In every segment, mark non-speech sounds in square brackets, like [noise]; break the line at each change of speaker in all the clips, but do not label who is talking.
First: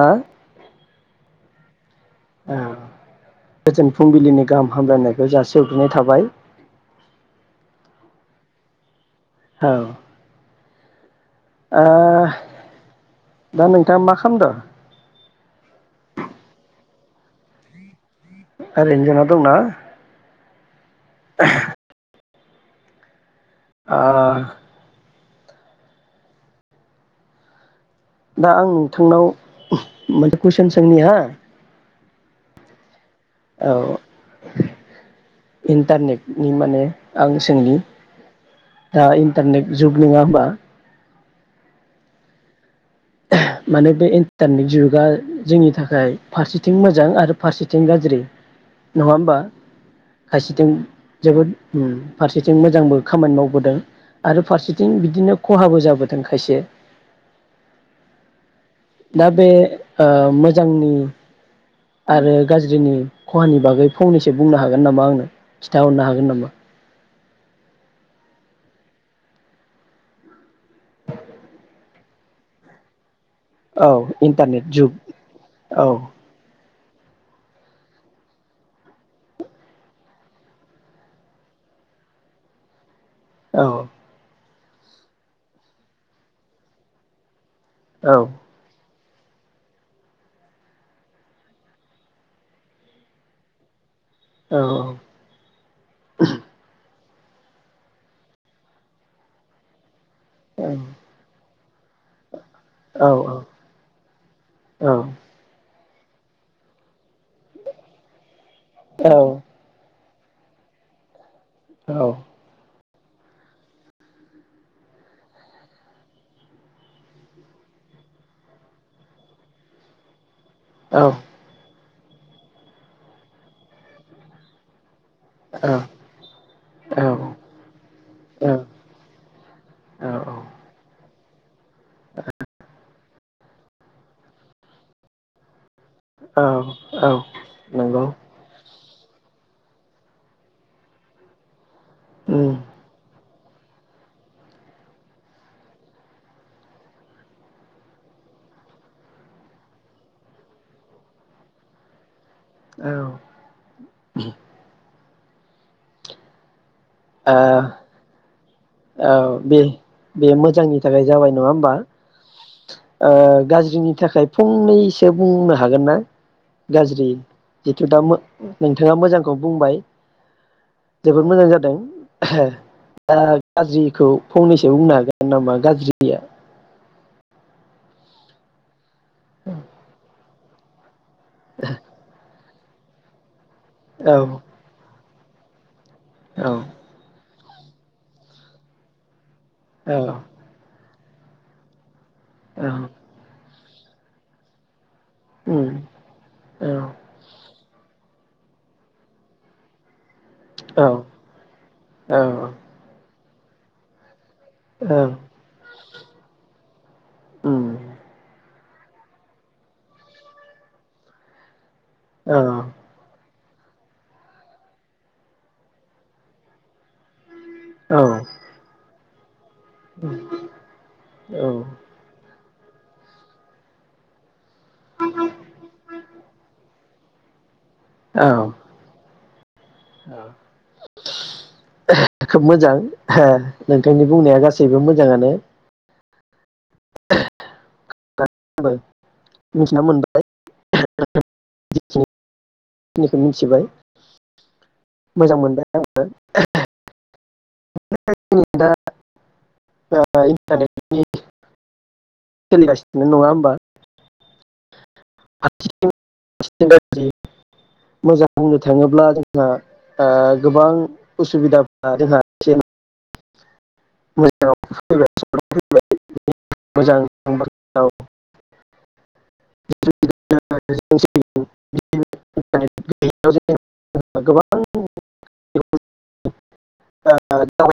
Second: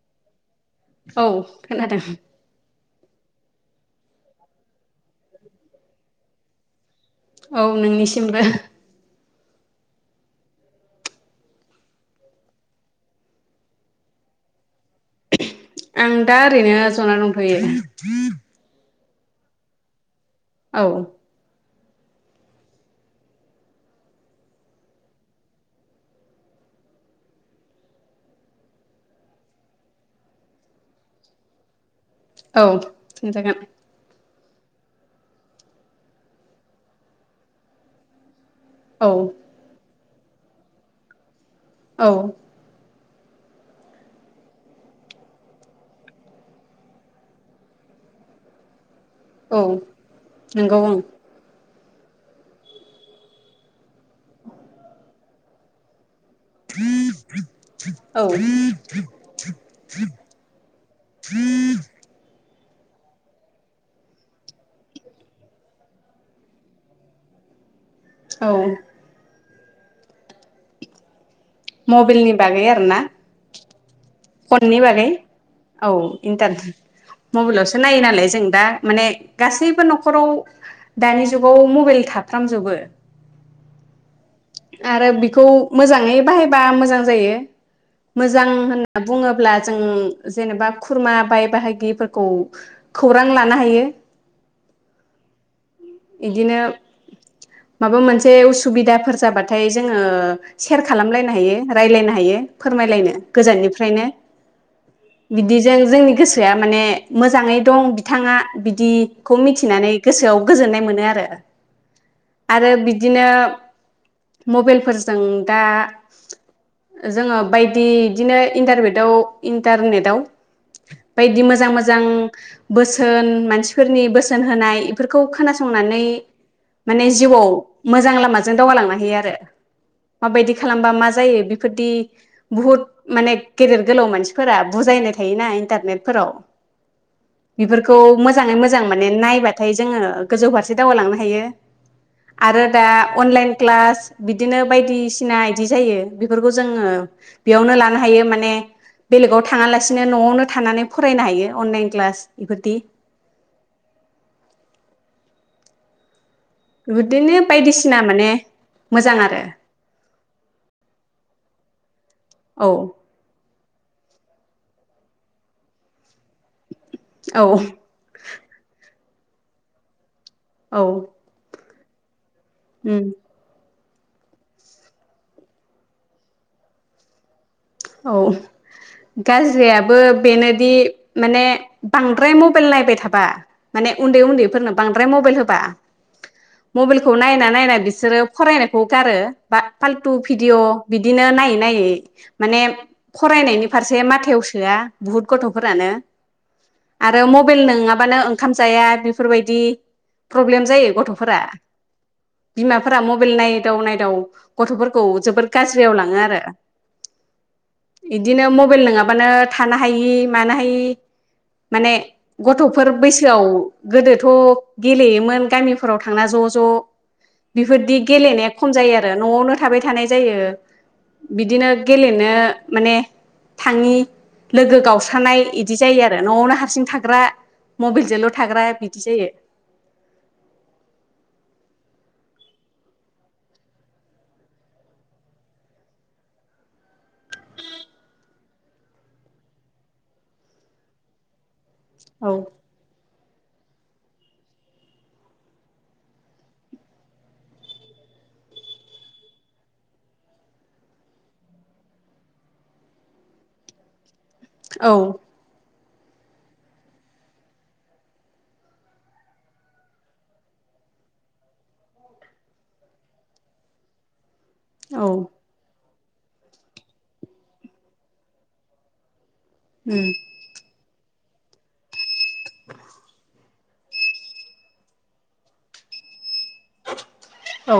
ना
औ खोनादों,
ओ गोजोन फुंबिलिनि गाहाम हामलायनायखौ जासि हरग्रोनाय थाबाय,
औ नोंनिसिमबो,
औ ओ दा नोंथाङा मा खामदो?
आं दा ओरैनो जना दंथयो,
ओरैनो जना दंना,
औ
आ दा आं नोंथांनाव मोनसे कुइसन सोंनि हा,
औ सोंजागोन,
औ इन्टारनेटनि माने आं सोंनि,
औ
दा इन्टारनेट जुग, नोङा होमबा
औ
माने बे इन्टारनेट जुगा जोंनि थाखाय फारसेथिं मोजां आरो फारसेथिं गाज्रि, नङा होमबा
औ
खायसेथिं
नंगौ ओं
जोबोद, उम फारसेथिं मोजांबो खामानि मावबोदों आरो फारसेथिं बिदिनो खहाबो जाबो दोंखायसे
औ
दा बे ओ मोजांनि, आरो गाज्रिनि खहानि बागै फंनैसो बुंनो हागोन नामा? आंनो खिन्थााहरनो हागोन नामा?
औ मबाइलनि बागै आरो ना,
औ इन्टारनेट जुग
फननिबागै औ इनटान मबाइलावसो नायो नालाय जों दा माने गासैबो न'खराव दानि जुगाव मबाइल थाफ्रामजोबो,
औ
आरो बेखौ मोजाङै बाहायबा मोजां जायो,
औ
मोजां होन बुङोब्ला जों जेनेबा खुरमा बाय बाहागिफोरखौ खौरां लानो हायो,
औ,
इदिनो माबा मोनसे उसुबिदाफोर जाबाथाय जोंङो ओ सेर खालामलायनो हायो रायलायनो हायो
औ
फोरमायलायनो गोजाननिफ्रायनो बिदि जों जोंनि गोसोआ माने मोजाङै दं बिथाङा बिदिखौ मिथिनानै गोसोआव गोजोननाय मोनो आरो। आरो बिद दिनो मबाइलफोरजों दा जोङो बायदि इदिनो इन्टारबेटआव इन्टारनेटआव बायदि मोजां मोज जां बोसोन मानसिफोरनि बोसोन होनाय इफोर खौ खोनासंनानै माने जिउआव मोजां लामाजों दावगालांनो हायोआरो
औ औ
माबायदि खालामबा मा जायो बिब फोदि बहुत माने गेदेर गोलाव मानसिफोरा बुजायनाय थायोना इन टारनेट फोराव
औ
बेफोरखौ
नंगौ
मोजाङै मो जां माने नायबाथाय जोङो गोजौ फारसे दावगालांनो हायो।
उम
आरो दा अनलाइन क्लास बिदिनो बायदिसिना इदि जायो बेफोरखौ जोङो बेयावनो लानो हायो। माने बेलेगाव थाङालासिनो नआवनो थानानै फरायनो हायो अनलाइन क्लास इफोरदि
औ
बोदिनो बायदिसिना माने
औ
मोजां आरो
बे बेमोजांनि थाखाय जाबाय नङा होमबा
औ
ओ गाजि जोंनि थाखाय फंनैसो बुंनो हागोन ना? गाज्रि
औ
जिथु दा मो नोंथाङा मोजां खौ बुंबाय।
औ
जोबोद मोजां जादों।
उम
आ जिखौ फंनैसो बुंनो हागोन नामा गाज्रिया
औ गाज्रियाबो बेनो बे माने बांद्राय मु फोल नायबाय थाबा। माने
औ
उन्दै उन्दैफोरनो बांद मबाइल होबा।
औ
मबाइलखौ नायनानै नायनानै बिसोरो फरायनायखौ गारो बा फालथु
औ
भिडिअ बिदिनो नायै नायै माने
औ
फरायनायनि फारसे माथायाव सोआ । बुहुत
उम
गथफोरानो
औ
आरो मब मबाइल नङाबानो ओंखाम जाया बेफोरबायदि। प्रब्लेम
औ
जायो गथफोरा
औ
बिमाफोरा मबेल नायदाव नायदाव गथफोरखौ जोबोर गाज्रि। जियाव लाङो आरो।
उम
इदिनो म मबाइल नङाबानो थानो हायि मानो हायि माने
औ
गथफोर बैसोआव गोदोथ गेलेयोमोन गामिफोराव थांना ज ज। बेफोरदि गेलेनाया खम जायो आरो न आवनो। थाबाय थानाय जायो बिदिनो गेलनो नो माने थाङि लोगो गावस्रानाय बिदि जायो आरो नआवनो हारसिं थां ग्रा मबाइलजोंल
औ
थाग्रा बिदि जायो।
[inaudible] खोब मोजां ओ नोंथांनि बुंनाया गासैबो मोजाङानो। बो मिथिना मोनबाय [unintelligible]
औ
जिखिनिखौ मिथिबाय मोजां मोनबाय आङो [unintelligible] दा इन्टारनेटनि सोलिगासिनो नङा होमबा
औ
[unintelligible] मोजां होननो थाङोब्ला जोंहा गोबां उसुबिदाफ्रा जोंहा एसे [unintelligible]
औ
फैबाय [unintelligible] मोजां [unintelligible]
ओम।
[unintelligible]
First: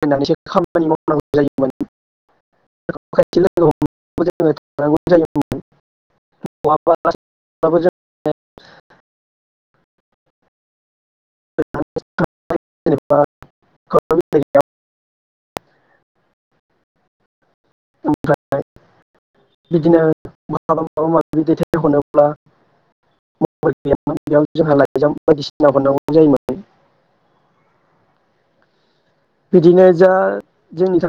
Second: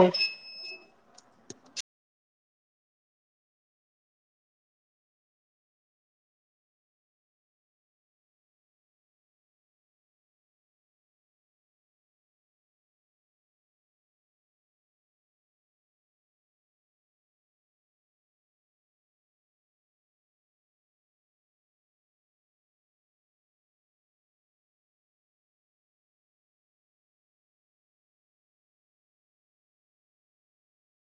औ
[unintelligible] [unintelligible] बिदिनो माबा माबि दैथाय हनोब्ला मबेल गैयामोन बेयाव जोंहा लाइजाम बायदिसिना हरनांगौ जायोमोन । बिदिनो जा जोंनि था